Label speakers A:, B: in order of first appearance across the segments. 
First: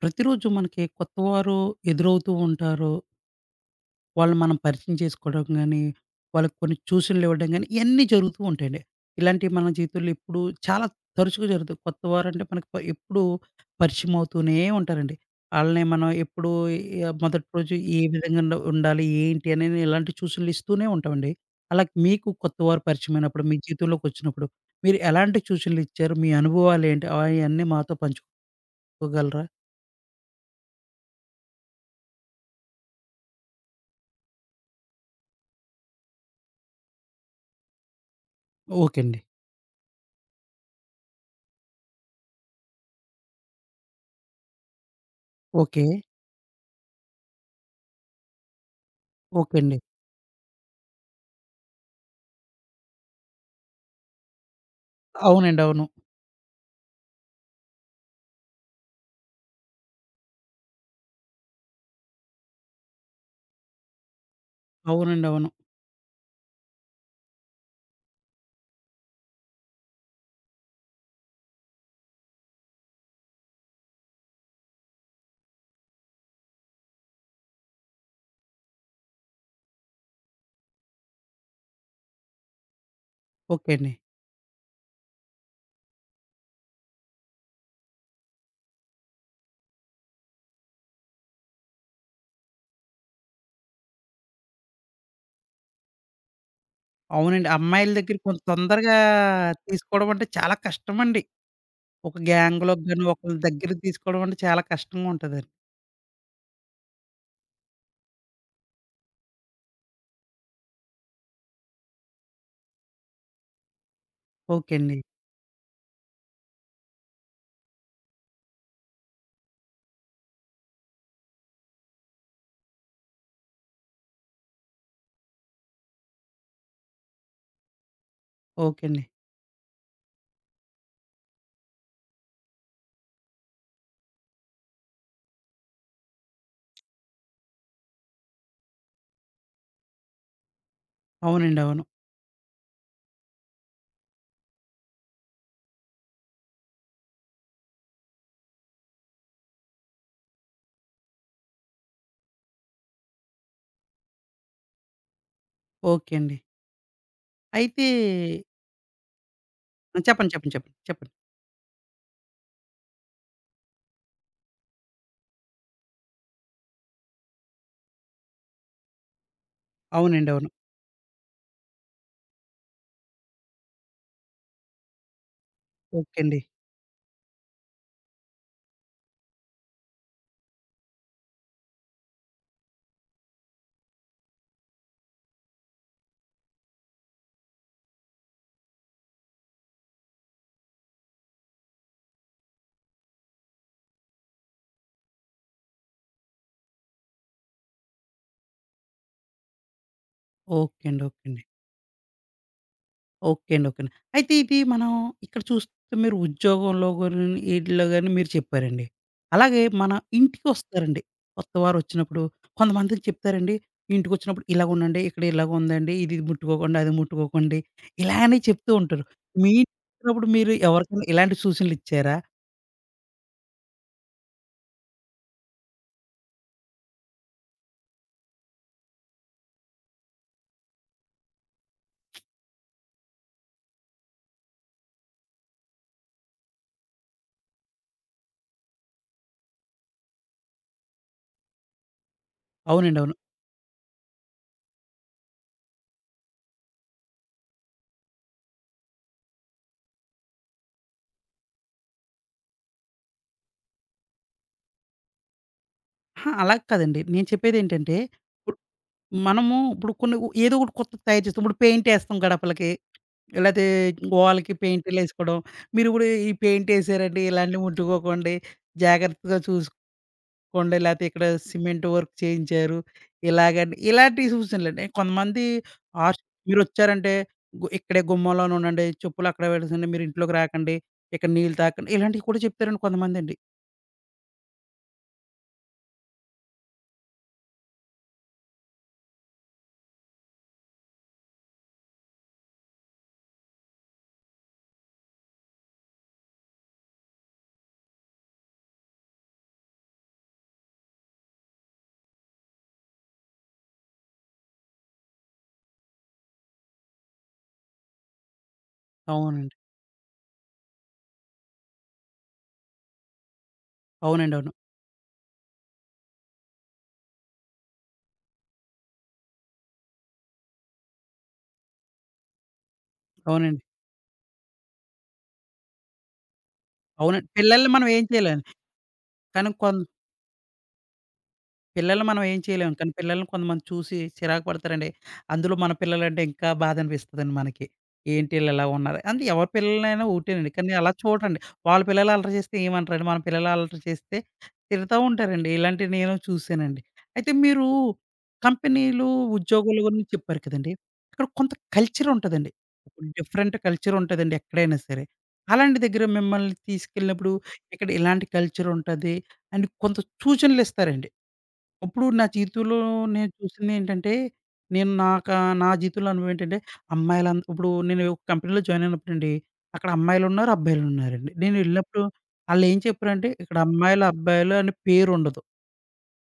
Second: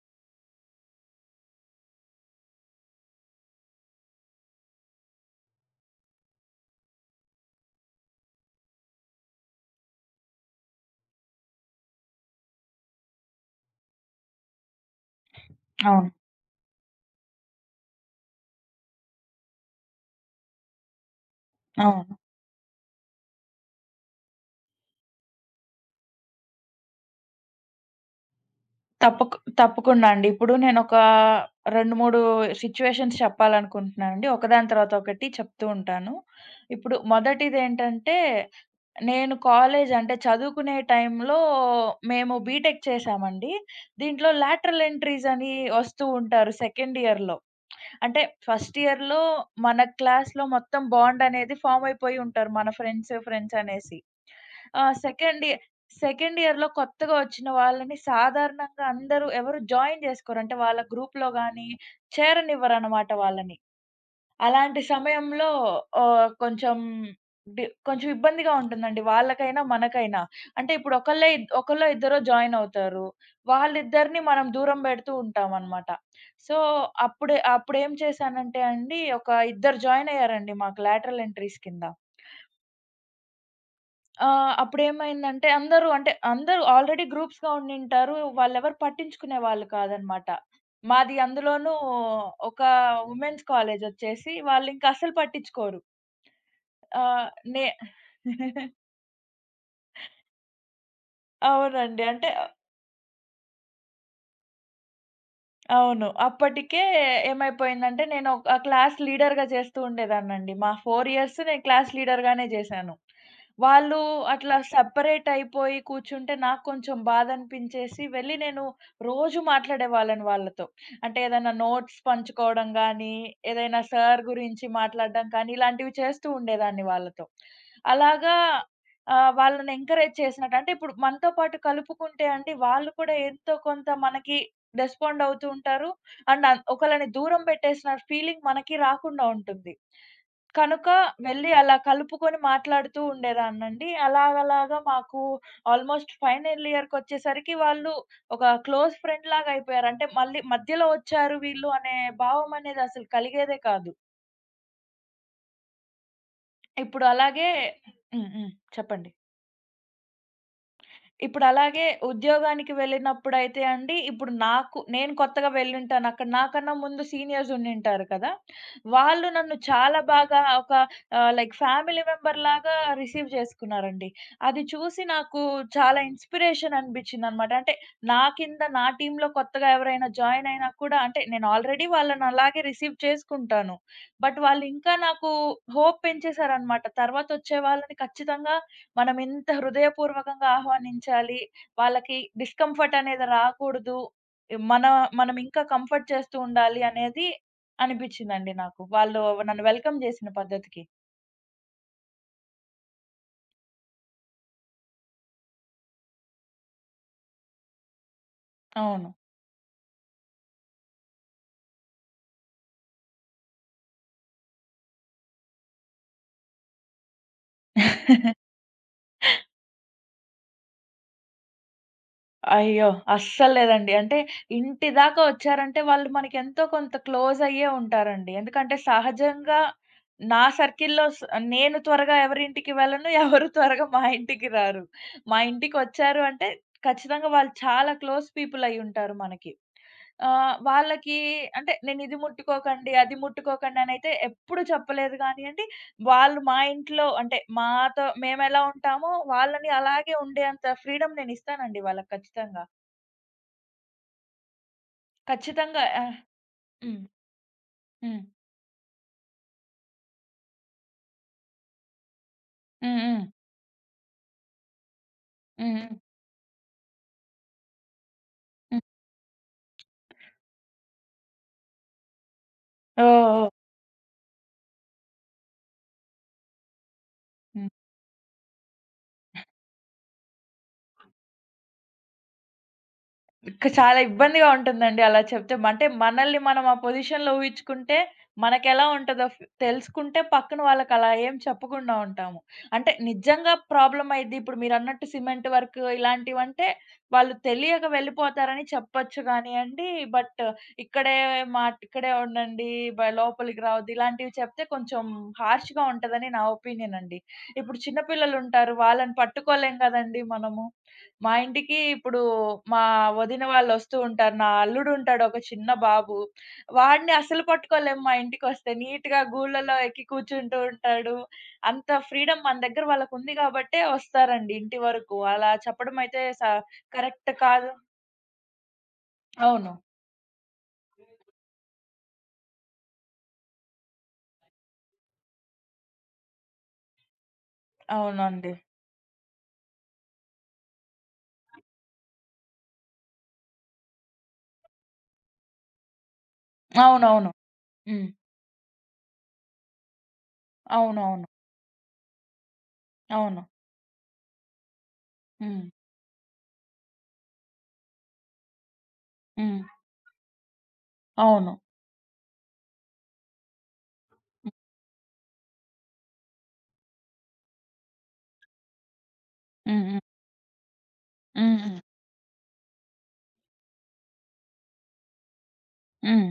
A: ప్రతిరోజు మనకి కొత్తవారు ఎదురవుతూ ఉంటారు. వాళ్ళు మనం పరిచయం చేసుకోవడం గాని, వాళ్ళకి కొన్ని సూచనలు ఇవ్వడం గాని, ఇయన్నీ జరుగుతూ ఉంటాయండి. ఇలాంటివి మన జీవితంలో ఎప్పుడు చాలా తరచుగా జరుగుతాయి. కొత్తవారంటే మనకు ఎప్పుడూ పరిచయం అవుతూనే ఉంటారండి. ఆళ్ళని మనం
B: అవును.
A: ఎప్పుడూ మొదటి రోజు ఏ విధంగా ఉండాలి, ఏంటి అని ఇలాంటి సూచనలు ఇస్తూనే ఉంటామండి. అలా
B: అవును.
A: మీకు కొత్తవారు పరిచయమైనప్పుడు, మీ జీవితంలోకి వచ్చినప్పుడు మీరు ఎలాంటి సూచనలు ఇచ్చారు? మీ అనుభవాలేంటి? ఆయన్నీ మాతో
B: తప్పకు
A: పంచుకోగలరా?
B: తప్పకుండా అండి. ఇప్పుడు నేనొక 2, 3 సిట్యుయేషన్స్ చెప్పాలనుకుంటున్నానండి. ఒకదాని తర్వాత ఒకటి చెప్తూ ఉంటాను. ఇప్పుడు మొదటిదేంటంటే,
A: ఓకే అండి.
B: నేను కాలేజ్ అంటే చదువుకునే టైంలో మేము బీటెక్ చేశామండి. దీంట్లో లాటరల్ ఎంట్రీస్ అని
A: ఓకే.
B: వస్తూ ఉంటారు సెకండ్ ఇయర్‌లో. అంటే ఫస్ట్ ఇయర్‌లో
A: ఓకే
B: మన
A: అండి.
B: క్లాస్‌లో మొత్తం బాండ్ అనేది ఫార్మ్ అయిపోయి ఉంటారు. మన ఫ్రెండ్స్ అనేసి. ఆహ్, సెకండ్ ఇయ
A: అవునండి. అవును.
B: సెకండ్ ఇయర్‌లో కొత్తగా వచ్చిన వాళ్ళని సాధారణంగా అందరూ ఎవరు జాయిన్ జేసుకోరు. అంటే వాళ్ళ గ్రూప్‌లో గాని చేరనివ్వరనమాట వాళ్ళని. అలాంటి
A: అవునండి. అవును.
B: సమయంలో కొంచెం కొంచెం ఇబ్బందిగా ఉంటుందండి. వాళ్ళకైనా, మనకైనా. అంటే ఇప్పుడు ఒకళ్ళే ఇద్ ఒకళ్ళో ఇద్దరో జాయిన్ అవుతారు. వాళ్ళిద్దరిని మనం దూరం పెడుతూ ఉంటామనమాట. సో, అప్పుడేం చేశానంటే అండి, ఒక ఇద్దరు జాయిన్ అయ్యారండి మాకు లాటరల్ ఎంట్రీస్ కింద.
A: ఓకే అండి.
B: అప్పుడేమైందంటే అందరూ ఆల్రెడీ గ్రూప్స్‌గా ఉండింటారు. వాళ్ళెవరు పట్టించుకునే వాళ్ళు కాదనమాట. మాది అందులోనూ ఒక వుమెన్స్ కాలేజొచ్చేసి వాళ్ళింక అస్సలు పట్టించుకోరు. ఆహ్,
A: అవునండి.
B: నే
A: అమ్మాయిల దగ్గర కొంత తొందరగా తీసుకోవడం అంటే చాలా కష్టమండి.
B: అవునండి.
A: ఒక గ్యాంగ్‌లోకి గాని ఒకళ్ళ దగ్గర తీసుకోవడం అంటే చాలా కష్టంగా ఉంటదండి.
B: అవును. అప్పటికే ఏమైపోయిందంటే నేను ఒక క్లాస్ లీడర్‌గా చేస్తూ ఉండేదాన్నండి. మా 4 ఇయర్స్ నేను క్లాస్ లీడర్‌గానే చేశాను. వాళ్ళు అట్లా
A: ఓకే అండి.
B: సెపరేట్ అయిపోయి కూర్చుంటే నాకు కొంచెం బాధనిపించేసి వెళ్లి నేను రోజు మాట్లాడేవాళ్ళని వాళ్ళతో. అంటే ఏదైనా నోట్స్ పంచుకోవడం గానీ, ఏదైనా సార్ గురించి మాట్లాడడం కానీ ఇలాంటివి చేస్తూ ఉండేదాన్ని వాళ్ళతో. అలాగా
A: ఓకే అండి.
B: వాళ్ళని ఎంకరేజ్ చేసినట్టు అంటే ఇప్పుడు మనతో పాటు కలుపుకుంటే అండి వాళ్ళు కూడా ఎంతో కొంత మనకి రెస్పాండ్ అవుతూ ఉంటారు. అండ్ అన్ ఒకళ్ళని దూరం పెట్టేసిన ఫీలింగ్ మనకి రాకుండా ఉంటుంది. కనుక వెళ్లి అవును.
A: అవునండి.
B: అలా
A: అవును.
B: కలుపుకొని మాట్లాడుతూ ఉండేదాన్నండి. అలాగలాగా మాకు ఆల్‌మోస్ట్ ఫైనల్ ఇయర్‌కొచ్చేసరికి వాళ్ళు ఒక క్లోజ్ ఫ్రెండ్ లాగా అయిపోయారు. అంటే మళ్ళీ మధ్యలో వచ్చారు వీళ్ళు అనే భావం అనేది అసలు కలిగేదే కాదు.
A: ఓకే అండి.
B: ఇప్పుడు అలాగే
A: అయితే
B: హ్మ్. హ్మ్. చెప్పండి.
A: చెప్పండి.
B: ఇప్పుడలాగే ఉద్యోగానికి వెళ్ళినప్పుడైతే అండి, ఇప్పుడు నాకు నేను కొత్తగా వెళ్ళుంటాను. అక్కడ నాకన్నా ముందు సీనియర్స్ ఉండింటారు కదా! వాళ్ళు నన్ను చాలా
A: అవునండి.
B: బాగా
A: అవును.
B: ఒక లైక్ ఫ్యామిలీ మెంబర్‌లాగా రిసీవ్ చేసుకున్నారండి. అది చూసి నాకు చాలా
A: ఓకే అండి.
B: ఇన్‌స్పిరేషన్ అనిపించిందనమాట. అంటే నా కింద నా టీమ్‌లో కొత్తగా ఎవరైనా జాయిన్ అయినా కూడా అంటే నేను ఆల్రెడీ వాళ్ళని అలాగే రిసీవ్ చేసుకుంటాను. బట్ వాళ్ళు ఇంకా నాకు హోప్ పెంచేసారనమాట. తర్వాత వచ్చే వాళ్ళని ఖచ్చితంగా మనం ఎంత హృదయపూర్వకంగా ఆహ్వానించాలి. వాళ్ళకి డిస్కంఫర్ట్ అనేది రాకూడదు. మన మనం ఇంకా కంఫర్ట్ చేస్తూ ఉండాలి అనేది అనిపించిందండి నాకు. వాళ్ళు నన్ను వెల్కమ్ చేసిన పద్ధతికి.
A: ఓకే అండి. ఓకే అండి. ఓకే అండి. ఓకే అండి. అయితే ఇది మనం ఇక్కడ చూస్తే మీరు ఉద్యోగంలో గాని, ఈటిల్లో గాని మీరు చెప్పారండి.
B: అవును.
A: అలాగే మన ఇంటికొస్తారండి. కొత్తవారు వచ్చినప్పుడు కొంతమందికి చెప్తారండి. ఇంటికొచ్చినప్పుడు ఇలాగుండండి, ఇక్కడ ఇలాగుందండి, ఇది ముట్టుకోకండి, అది ముట్టుకోకండి ఇలా అని చెప్తూ ఉంటారు. మీ ఇంటికొచ్చినప్పుడు మీరు ఎవరికైనా ఇలాంటి సూచనలిచ్చారా?
B: అయ్యో! అస్సల్లేదండి. అంటే ఇంటి దాకా వచ్చారంటే వాళ్ళు మనకెంతో కొంత క్లోజ్ అయ్యే ఉంటారండి. ఎందుకంటే సహజంగా నా సర్కిల్‌లో స్ నేను త్వరగా ఎవరింటికి వెళ్ళను. ఎవరు త్వరగా మా ఇంటికి రారు. మా ఇంటికొచ్చారు అంటే ఖచ్చితంగా వాళ్ళు చాలా క్లోజ్ పీపుల్ అయ్యుంటారు మనకి. ఆహ్, వాళ్ళకి అంటే నేనిది ముట్టుకోకండి,
A: అవునండి. అవును.
B: అది ముట్టుకోకండి అనైతే ఎప్పుడు చెప్పలేదు గానియండి. వాళ్ళు మా ఇంట్లో అంటే మాతో మేమెలా ఉంటామో వాళ్ళని అలాగే ఉండేంత ఫ్రీడమ్ నేనిస్తానండి వాళ్ళకి ఖచ్చితంగా. ఖచ్చితంగా. ఆ!
A: అహా! అలా కాదండి.
B: హ్మ్.
A: నేను చెప్పేదేంటంటే,
B: హ్మ్.
A: ఇప్పుడు మనము కొన్ని ఏదో ఒకటి కొత్తది తయారు చేస్తాం. ఇప్పుడు పెయింటేస్తాం గడపలకి.
B: హ్మ్. హ్మ్.
A: లేతే గోడలకి పెయింటులేసుకోడం.
B: హ్మ్.
A: మీరు గూడా ఈ పెయింటేసారండి, ఇలాంటివి ముట్టుకోకండి,
B: హ్మ్.
A: జాగ్రత్తగా చూసుకోండి, లేతే ఇక్కడ సిమెంట్ వర్క్ చేయించారు,
B: ఓహ్!
A: ఇలాగని ఇలాంటి సూచనలండి. కొంతమంది ఆర్చ్ మీరొచ్చారంటే,
B: హ్మ్.
A: ఇక్కడే గుమ్మంలోనే ఉండండి, చెప్పులు అక్కడే పెట్టేసండి, మీరు ఇంట్లోకి రాకండి, ఇక్కడ నీళ్ళు తాగకండి, ఇలాంటివి కూడా చెప్తారండి కొంతమందండి.
B: ఇక చాలా ఇబ్బందిగా ఉంటుందండి అలా చెప్తే. అంటే మనల్ని మనం ఆ పొజిషన్‌లో ఊహించుకుంటే, మనకెలా ఉంటదో తెలుసుకుంటే పక్కన వాళ్ళకి అలా ఏం చెప్పకుండా ఉంటాము. అంటే నిజంగా ప్రాబ్లమ్ అయిద్ది. ఇప్పుడు మీరన్నట్టు సిమెంట్ వర్క్ ఇలాంటివంటే, వాళ్ళు తెలియక వెళ్ళిపోతారని చెప్పొచ్చు గానియండి. బట్ ఇక్కడే ఇక్కడే ఉండండి, లోపలికి రావద్దు ఇలాంటివి చెప్తే కొంచెం హార్ష్‌గా ఉంటదని నా ఒపీనియన్ అండి. ఇప్పుడు చిన్న పిల్లలుంటారు వాళ్ళని
A: అవునండి.
B: పట్టుకోలేం గదండీ మనము. మా ఇంటికి ఇప్పుడు మా వదిన వాళ్ళొస్తూ
A: అవునండి.
B: ఉంటారు. నా
A: అవును.
B: అల్లుడు ఉంటాడు ఒక చిన్న బాబు. వాడిని అసలు పట్టుకోలేము మా ఇంటికొస్తే. నీట్‌గా గూళ్ళలో ఎక్కి కూర్చుంటూ ఉంటాడు. అంత ఫ్రీడమ్ మన దగ్గర వాళ్ళకుంది
A: అవునండి.
B: కాబట్టే వస్తారండి ఇంటి వరకు. అలా చెప్పడం అయితే
A: అవునండి.
B: కరెక్ట్ కాదు.
A: పిల్లల్ని మనం ఏం చేయలేం. కానీ
B: అవును.
A: కొం పిల్లల్ని మనం ఏం చేయలేం. కానీ పిల్లల్ని కొంతమంది చూసి చిరాకు పడతారండి. అందులో మన పిల్లలంటే ఇంకా బాధనిపిస్తదండి మనకి. ఏంటి
B: అవునండి.
A: ఈళ్ళిలా ఉన్నారు. అంటే ఎవరి పిల్లలైనా ఒకటేనండి. కానీ అలా చూడండి. వాళ్ళ పిల్లలు అల్లరి చేస్తే ఏమంటారండి. మన పిల్లలు అల్లరి చేస్తే తిడతా ఉంటారండి. ఇలాంటివి నేను చూసానండి.
B: అవునవును.
A: అయితే మీరు
B: హ్మ్.
A: కంపెనీలు, ఉద్యోగుల గురించి చెప్పారు కదండీ.
B: అవునవును.
A: ఇక్కడ కొంత కల్చరుంటదండి.
B: అవును.
A: డిఫరెంట్ కల్చరుంటదండి ఎక్కడైనా సరే.
B: హ్మ్.
A: అలాంటి దగ్గర మిమ్మల్ని తీసుకెళ్ళినప్పుడు ఇక్కడ ఇలాంటి కల్చరుంటది
B: హ్మ్.
A: అని కొంత సూచనలిస్తారండి.
B: అవును.
A: ఇప్పుడు నా జీవితంలో నేను చూసిందేంటంటే, నేను నాకా నా జీవితంలో అనుభవం ఏంటంటే, ఇప్పుడు నేను ఒక కంపెనీలో జాయిన్ అయినప్పుడండి, అక్కడ
B: హ్మ్.
A: అమ్మాయిలున్నారు, అబ్బాయిలున్నారండి. నేను
B: హ్మ్. హ్మ్. హ్మ్.
A: వెళ్ళినప్పుడు ఆళ్ళేం చెప్పారంటే, ఇక్కడ అమ్మాయిలు, అబ్బాయిలు అని పేరుండదు.
B: హ్మ్.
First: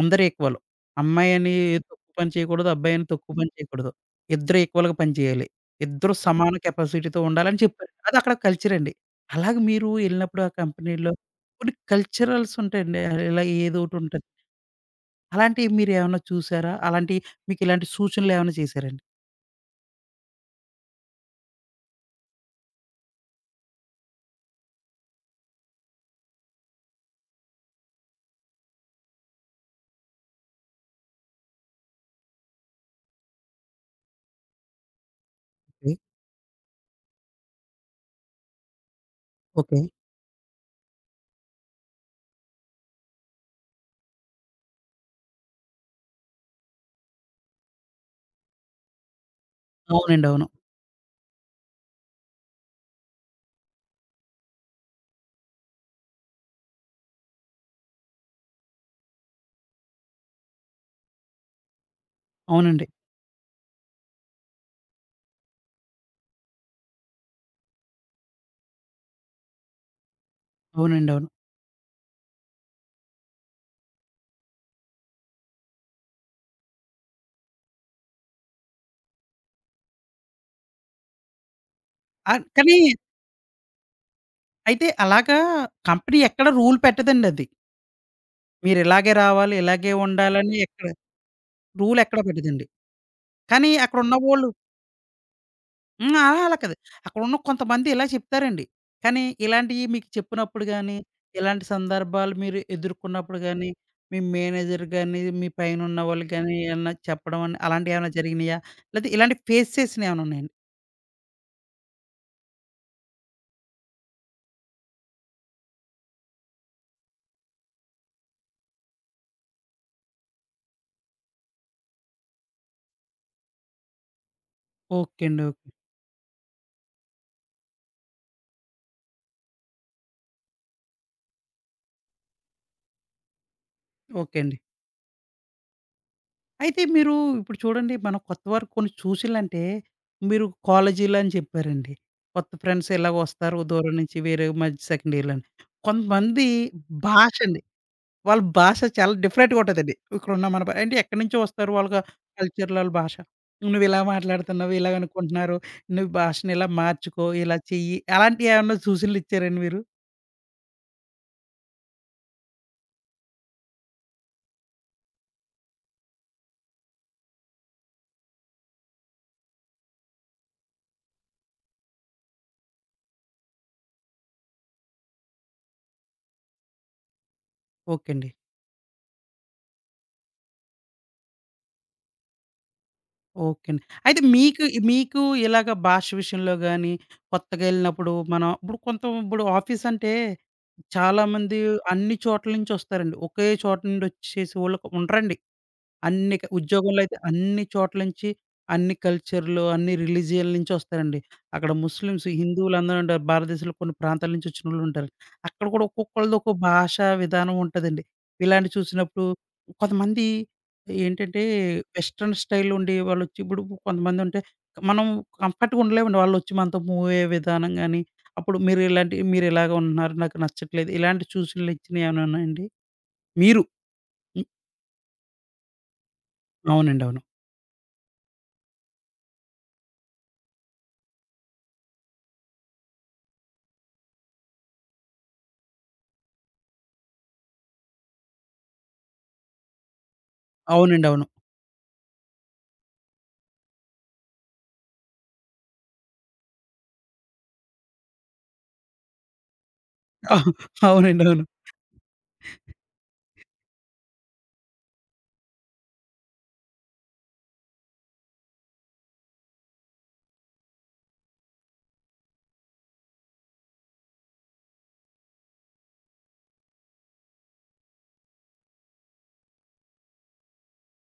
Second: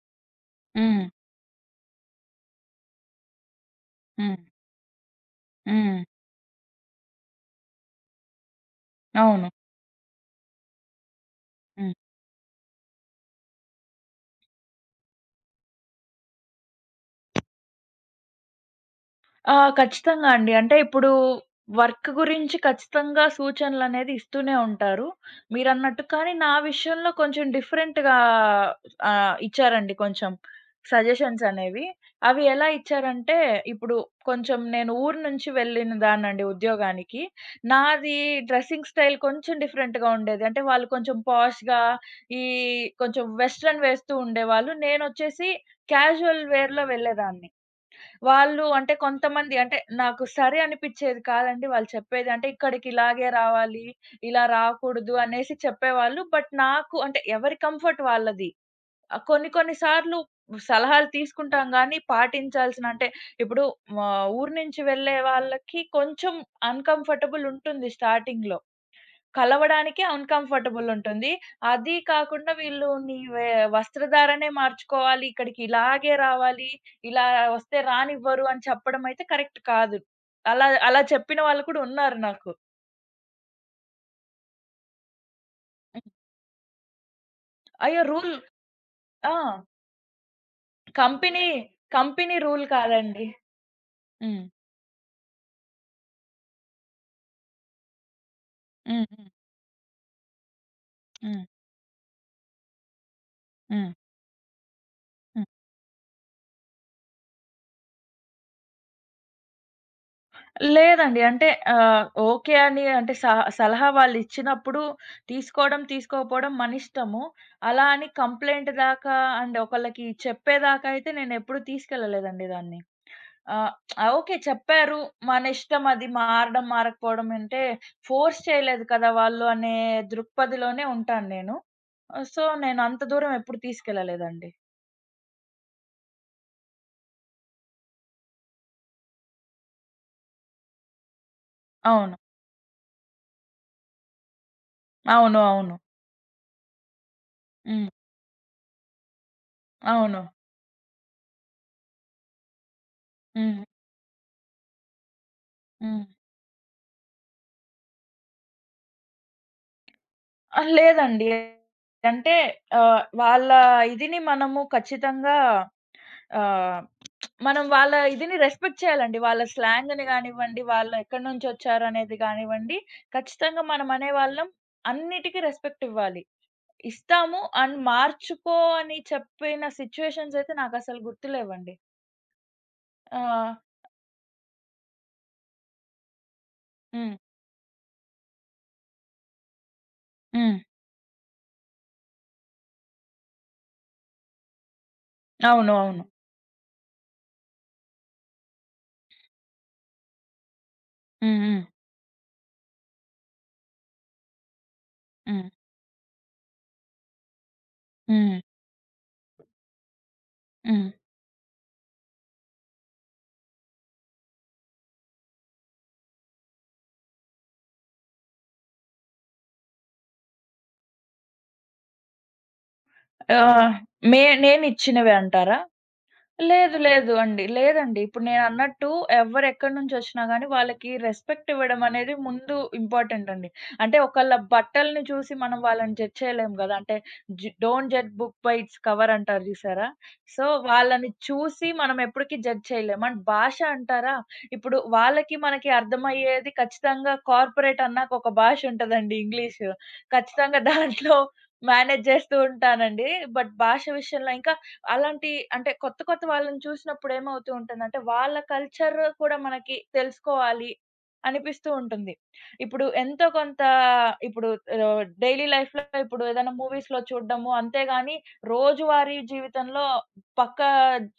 A: అందరూ ఈక్వల్.
B: హ్మ్.
A: అమ్మాయని తక్కువ పని చేయకూడదు, అబ్బాయని తక్కువ పని చేయకూడదు.
B: హ్మ్.
A: ఇద్దరు ఈక్వల్‌గా పని చేయాలి.
B: హ్మ్.
A: ఇద్దరు సమాన కెపాసిటీతో ఉండాలని చెప్పారు. అది అక్కడ కల్చరండి.
B: అవును.
A: అలాగే మీరు వెళ్ళినప్పుడు ఆ కంపెనీలో కొన్ని
B: హ్మ్.
A: కల్చరల్స్ ఉంటాయండి. ఇలా ఏదోకటుంటది. అలాంటివి మీరేమన్నా చూసారా? అలాంటి మీకిలాంటి సూచనలేమన్నా చేశారండి?
B: ఆ! ఖచ్చితంగా అండి. అంటే ఇప్పుడు వర్క్ గురించి ఖచ్చితంగా సూచనలనేది ఇస్తూనే ఉంటారు. మీరన్నట్టు. కానీ నా విషయంలో కొంచెం డిఫరెంట్‌గా ఇచ్చారండి కొంచెం సజెషన్స్ అనేవి. అవి ఎలా ఇచ్చారంటే, ఇప్పుడు కొంచెం నేను ఊరు నుంచి
A: ఓకే.
B: వెళ్ళిన దాన్నండి ఉద్యోగానికి. నాది డ్రెసింగ్ స్టైల్ కొంచెం
A: ఓకే.
B: డిఫరెంట్‌గా ఉండేది. అంటే వాళ్ళు కొంచెం పాష్‌గా ఈ కొంచెం వెస్టర్న్ వేస్తూ ఉండేవాళ్ళు. నేనొచ్చేసి క్యాజువల్ వేర్‌లో వెళ్ళేదాన్ని. వాళ్ళు అంటే కొంతమంది అంటే నాకు
A: అవునండి. అవును.
B: సరి అనిపిచ్చేది కాదండి వాళ్ళు చెప్పేది. అంటే ఇక్కడికిలాగే రావాలి, ఇలా రాకూడదు అనేసి చెప్పేవాళ్ళు. బట్ నాకు అంటే ఎవరి కంఫర్ట్ వాళ్ళది. కొన్ని కొన్ని సార్లు సలహాలు తీసుకుంటాం గానీ పాటించాల్సిన
A: అవునండి.
B: అంటే ఇప్పుడు మా ఊరు నుంచి వెళ్ళే వాళ్ళకి కొంచెం అన్‌కంఫర్టబుల్ ఉంటుంది స్టార్టింగ్‌లో. కలవడానికే అన్‌కంఫర్టబుల్
A: అవునండి. అవును.
B: ఉంటుంది. అది కాకుండా వీళ్ళు నీ వే వస్త్రధారణే మార్చుకోవాలి. ఇక్కడికి ఇలాగే రావాలి. ఇలా వస్తే రానివ్వరు అని చెప్పడం అయితే కరెక్ట్ కాదు. అలా అలా చెప్పిన వాళ్ళు కూడా ఉన్నారు
A: ఆహ్,
B: నాకు.
A: కానీ అయితే అలాగా
B: హ్మ్.
A: కంపెనీ ఎక్కడ రూల్ పెట్టదండది.
B: అయ్యో!
A: మీరిలాగే
B: ఆ!
A: రావాలి, ఇలాగే ఉండాలని ఎక్కడ
B: కంపెనీ
A: రూల్ ఎక్కడ
B: కంపెనీ
A: పెట్టదండి.
B: రూల్ కాదండి.
A: కానీ
B: హ్మ్.
A: అక్కడున్నవోళ్ళు హ్మ్. అలా అలా కాదు. అక్కడున్న కొంతమంది ఇలా చెప్తారండి.
B: హ్మ్.
A: కానీ
B: హ్మ్.
A: ఇలాంటియి మీకు చెప్పినప్పుడు గాని,
B: హ్మ్.
A: ఇలాంటి సందర్భాలు మీరు ఎదుర్కొన్నప్పుడు గాని,
B: హ్మ్.
A: మీ మేనేజర్ గాని, మీ పైనున్న వాళ్ళు గాని ఏమన్నా చెప్పడం అని అలాంటియేమన్నా జరిగినాయా? లేతే ఇలాంటివి ఫేస్ చేసినయేమన్నా ఉన్నాయండి?
B: లేదండి. అంటే ఓకే అని అంటే సలహా వాళ్ళిచ్చినప్పుడు తీసుకోవడం, తీసుకోకపోవడం మనిష్టము. అలా అని కంప్లెయింట్ దాకా అండ్ ఒకళ్ళకి చెప్పేదాకా అయితే నేనెప్పుడు తీసుకెళ్ళలేదండి దాన్ని. ఆహ్, ఓకే. చెప్పారు.
A: ఓకే అండి. ఓకే.
B: మనిష్టం అది మారడం, మారకపోవడం అంటే ఫోర్స్ చేయలేదు కదా వాళ్ళు అనే దృక్పథిలోనే ఉంటాను నేను. సో, నేనంత దూరం ఎప్పుడు
A: ఓకే
B: తీసుకెళ్ళలేదండి.
A: అండి. అయితే మీరు ఇప్పుడు చూడండి మనం కొత్త వారు కొన్ని సూచనలంటే, మీరు కాలేజీలో అని చెప్పారండి.
B: అవును.
A: కొత్త ఫ్రెండ్స్ ఇలాగొస్తారు దూరం నుంచి వేరే మధ్య సెకండ్ ఇయర్‌లో
B: అవును.
A: అని.
B: అవును.
A: కొంతమంది భాషండి
B: హ్మ్.
A: వాళ్ళ భాష చాలా డిఫరెంట్‌గా ఉంటదండి.
B: అవును.
A: ఇక్కడున్న మన భ అంటే ఎక్కడి నుంచో వస్తారు వాళ్ళకి కల్చర్‌లో ఆళ్ళ భాష.
B: హ్మ్.
A: "నువ్విలా మాట్లాడుతున్నావు, ఇలాగనుకుంటున్నారు,
B: హ్మ్.
A: నువ్వు భాషను ఇలా మార్చుకో, ఇలా చెయ్యి" అలాంటియేమన్నా సూచనలిచ్చారండి మీరు?
B: ఆ! లేదండి. అంటే వాళ్ళ ఇదిని మనము ఖచ్చితంగా ఆహ్, మనం వాళ్ళ ఇదిని రెస్పెక్ట్ చేయాలండి. వాళ్ళ స్లాంగ్‌ని గానివ్వండి, వాళ్ళు ఎక్కడి నుంచొచ్చారనేది గానివ్వండి, ఖచ్చితంగా మనం అనేవాళ్ళం అన్నిటికి రెస్పెక్ట్ ఇవ్వాలి. ఇస్తాము అండ్
A: ఓకే అండి.
B: మార్చుకో అని చెప్పిన సిట్యుయేషన్స్ అయితే నాకసలు గుర్తులేవండి. ఆ!
A: ఓకే అండి. అయితే మీకు మీకు ఇలాగ భాష విషయంలో గానీ,
B: హ్మ్.
A: కొత్తగా ఎళ్ళినప్పుడు మనం ఇప్పుడు కొంత ఆఫీసంటే
B: హ్మ్.
A: చాలామంది అన్ని చోట్ల నుంచొస్తారండి. ఒకే చోట నుండొచ్చేసేవాళ్ళు ఉండరండి.
B: అవును. అవును.
A: అన్ని క ఉద్యోగంలో అయితే అన్ని చోట్ల నుంచి, అన్ని కల్చర్‌లు, అన్ని రిలీజియన్‌ల నుంచి వస్తారండి.
B: హ్మ్. హ్మ్.
A: అక్కడ ముస్లిమ్స్, హిందువులు అందరూ ఉంటారు. భారతదేశంలో కొన్ని ప్రాంతాల నుంచి వచ్చినోళ్ళు ఉంటారు.
B: హ్మ్.
A: అక్కడ కూడా ఒక్కొక్కళ్ళది ఒక్కో భాషా విధానం ఉంటదండి.
B: హ్మ్.
A: ఇలాంటి చూసినప్పుడు కొంతమంది
B: హ్మ్.
A: ఏంటంటే వెస్టర్న్ స్టైల్ ఉండి వాళ్ళొచ్చి ఇప్పుడు కొంతమంది ఉంటే మనం కంఫర్ట్‌గా ఉండలేమండి. వాళ్ళొచ్చి మనతో మూవ్ అయ్యే విధానం గాని, అప్పుడు మీరు ఇలాగ ఉంటున్నారు నాకు నచ్చట్లేదు. ఇలాంటి సూచనలు ఇచ్చినవి ఏమైనా ఉన్నాయండి? మీరు
B: ఆహ్, మే
A: హ్మ్.
B: నేనిచ్చినవే అంటారా? లేదు.
A: అవునండి.
B: లేదు
A: అవును.
B: అండి. లేదండి. ఇప్పుడు నేనన్నట్టు ఎవ్వరెక్కడి నుంచొచ్చినా గానీ వాళ్ళకి రెస్పెక్ట్ ఇవ్వడం అనేది ముందు ఇంపార్టెంట్ అండి. అంటే ఒకళ్ళ బట్టల్ని చూసి మనం వాళ్ళని జడ్జ్ చేయలేం గదా! అంటే జి don't judge book by its cover అంటారు జూసారా? సో,
A: అవునండి.
B: వాళ్ళని
A: అవును.
B: చూసి మనం ఎప్పటికి జడ్జ్ చేయలేం. అండ్ భాష అంటారా? ఇప్పుడు వాళ్ళకి, మనకి అర్థమయ్యేది ఖచ్చితంగా కార్పొరేట్ అన్నాక ఒక భాష ఉంటదండి ఇంగ్లీషు.
A: అహ్!
B: ఖచ్చితంగా దాంట్లో
A: అవునండి. అవును.
B: మేనేజ్ జేస్తూ ఉంటానండి. బట్ భాష విషయంలో ఇంకా అలాంటి అంటే కొత్త కొత్త వాళ్ళని చూసినప్పుడు ఏమవుతూ ఉంటుందంటే, వాళ్ళ కల్చర్ కూడా మనకి తెలుసుకోవాలి అనిపిస్తూ ఉంటుంది. ఇప్పుడు ఎంతో కొంత ఇప్పుడు డైలీ లైఫ్‌లో ఇప్పుడు ఏదైనా మూవీస్‌లో చూడడము అంతేగాని, రోజువారీ జీవితంలో పక్క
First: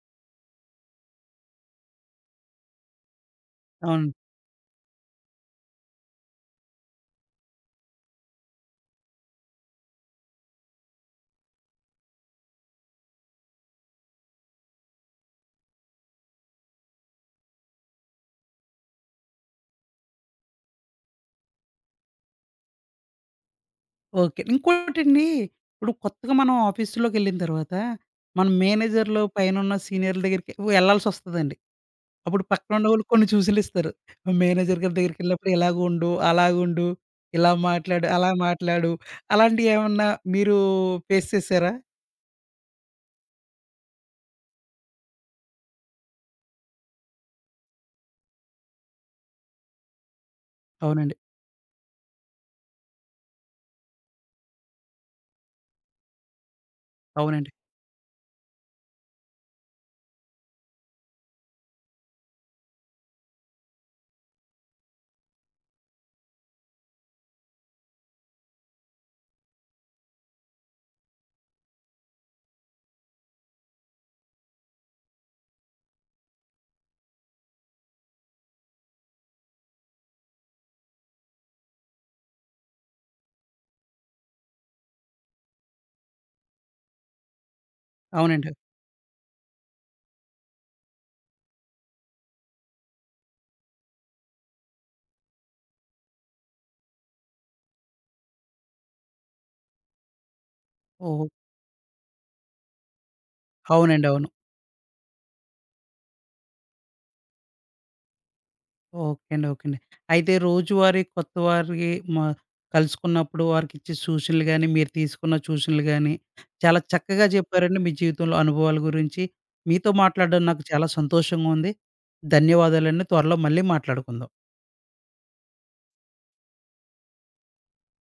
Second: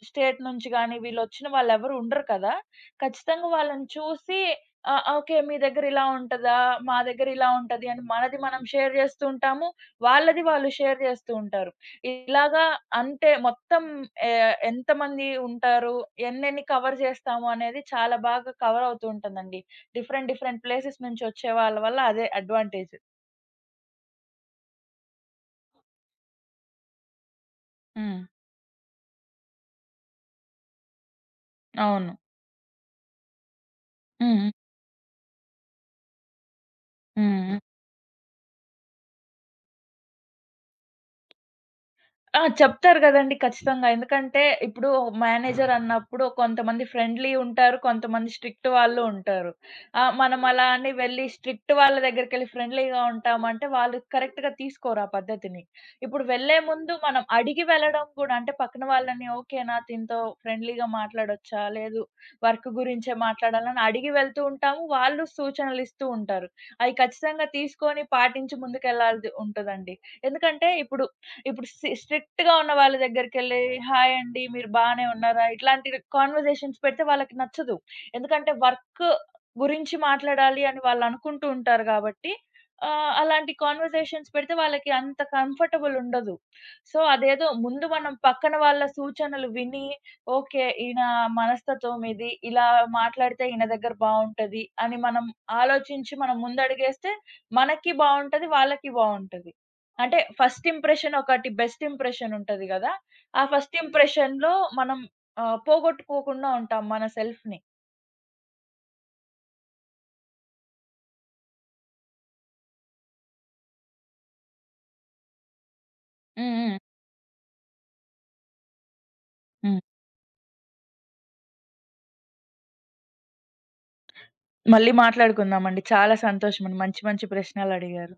B: స్టేట్ నుంచి గాని, వీళ్ళొచ్చిన వాళ్ళెవరు ఉండరు కదా! ఖచ్చితంగా వాళ్ళని
A: అవును.
B: చూసి ఓకే. మీ దగ్గర ఇలా ఉంటదా? మా దగ్గర ఇలా ఉంటది అని మనది మనం షేర్ జేస్తూ ఉంటాము. వాళ్ళది వాళ్ళు షేర్ జేస్తూ ఉంటారు. ఇలాగా అంటే మొత్తం ఎంతమంది ఉంటారు? ఎన్నెన్ని కవర్ చేస్తాము అనేది చాలా బాగా కవర్ అవుతూ ఉంటుందండి. డిఫరెంట్, డిఫరెంట్ ప్లేసెస్ నుంచి వచ్చే వాళ్ళ వల్ల అదే అడ్వాంటేజ్.
A: ఓకే. ఇంకోటండి, ఇప్పుడు కొత్తగా మనం ఆఫీస్‌లోకెళ్ళిన తర్వాత,
B: హ్మ్.
A: మన మేనేజర్‌లు పైనున్న సీనియర్‌ల దగ్గరికి వెళ్ళాల్సొస్తదండి.
B: అవును.
A: అప్పుడు పక్కనున్నోళ్ళు కొన్ని సూచనలిస్తారు.
B: హ్మ్.
A: మేనేజర్ గారి దగ్గరికెళ్ళినప్పుడు ఇలాగుండు, అలాగుండు, ఇలా
B: హ్మ్.
A: మాట్లాడు, అలా మాట్లాడు, అలాంటియేమన్నా మీరు ఫేస్ చేసారా?
B: ఆ! చెప్తారు గదండీ ఖచ్చితంగా. ఎందుకంటే ఇప్పుడు మేనేజర్ అన్నప్పుడు కొంతమంది ఫ్రెండ్లీ ఉంటారు. కొంతమంది స్ట్రిక్ట్ వాళ్ళు ఉంటారు. మనం అలా అని
A: అవునండి.
B: వెళ్లి స్ట్రిక్ట్ వాళ్ళ దగ్గరికెళ్లి ఫ్రెండ్లీగా ఉంటామంటే వాళ్ళు కరెక్ట్‌గా తీసుకోరు ఆ పద్ధతిని. ఇప్పుడు వెళ్ళే ముందు మనం
A: అవునండి.
B: అడిగి వెళ్ళడం గూడా అంటే పక్కన వాళ్ళని ఓకేనా దీంతో ఫ్రెండ్లీగా మాట్లాడొచ్చా? లేదు వర్క్ గురించే మాట్లాడాలా? అని అడిగి వెళ్తూ ఉంటాము. వాళ్ళు సూచనలు ఇస్తూ ఉంటారు. అయి ఖచ్చితంగా తీసుకొని పాటించి ముందుకెళ్ళాల్ది ఉంటదండి. ఎందుకంటే ఇప్పుడు ఇప్పుడు సి స్ట్రిక్ట్‌గా ఉన్న వాళ్ళ దగ్గరికెళ్ళి హాయ్ అండి మీరు బానే ఉన్నారా? ఇట్లాంటి కాన్వర్జేషన్స్ పెడితే వాళ్ళకి నచ్చదు. ఎందుకంటే వర్క్ గురించి మాట్లాడాలి అని వాళ్ళు అనుకుంటూ ఉంటారు కాబట్టి అలాంటి కాన్వర్జేషన్స్ పెడితే వాళ్ళకి అంత కంఫర్టబుల్ ఉండదు. సో, అదేదో ముందు మనం
A: అవునండి.
B: పక్కన వాళ్ళ సూచనలు విని ఓకే. ఈయన మనస్తత్వం ఇది. ఇలా మాట్లాడితే ఈయన దగ్గర బావుంటది అని మనం ఆలోచించి మనం ముందడుగేస్తే మనకి బావుంటది. వాళ్ళకి బావుంటది. అంటే ఫస్ట్ ఇంప్రెషన్
A: ఓహ్!
B: ఒకటి బెస్ట్ ఇంప్రెషన్ ఉంటది గదా! ఆ ఫస్ట్
A: అవునండి. అవును.
B: ఇంప్రెషన్‌లో మనం పోగొట్టుకోకుండా ఉంటాం మన సెల్ఫ్‌ని.
A: ఓకే అండి. ఓకే అండి. అయితే రోజువారీ కొత్త వారికి కలుసుకున్నప్పుడు వారికిచ్చే సూచనలు గాని, మీరు తీసుకున్న సూచనలు గాని,
B: హ్మ్. హ్మ్.
A: చాలా చక్కగా చెప్పారండి మీ జీవితంలో అనుభవాల గురించి.
B: హ్మ్.
A: మీతో మాట్లాడడం నాకు చాలా సంతోషంగా ఉంది. ధన్యవాదాలండి. త్వరలో మళ్ళీ మాట్లాడుకుందాం.
B: మళ్ళీ మాట్లాడుకుందామండి. చాలా సంతోషమండి. మంచి మంచి ప్రశ్నలడిగారు.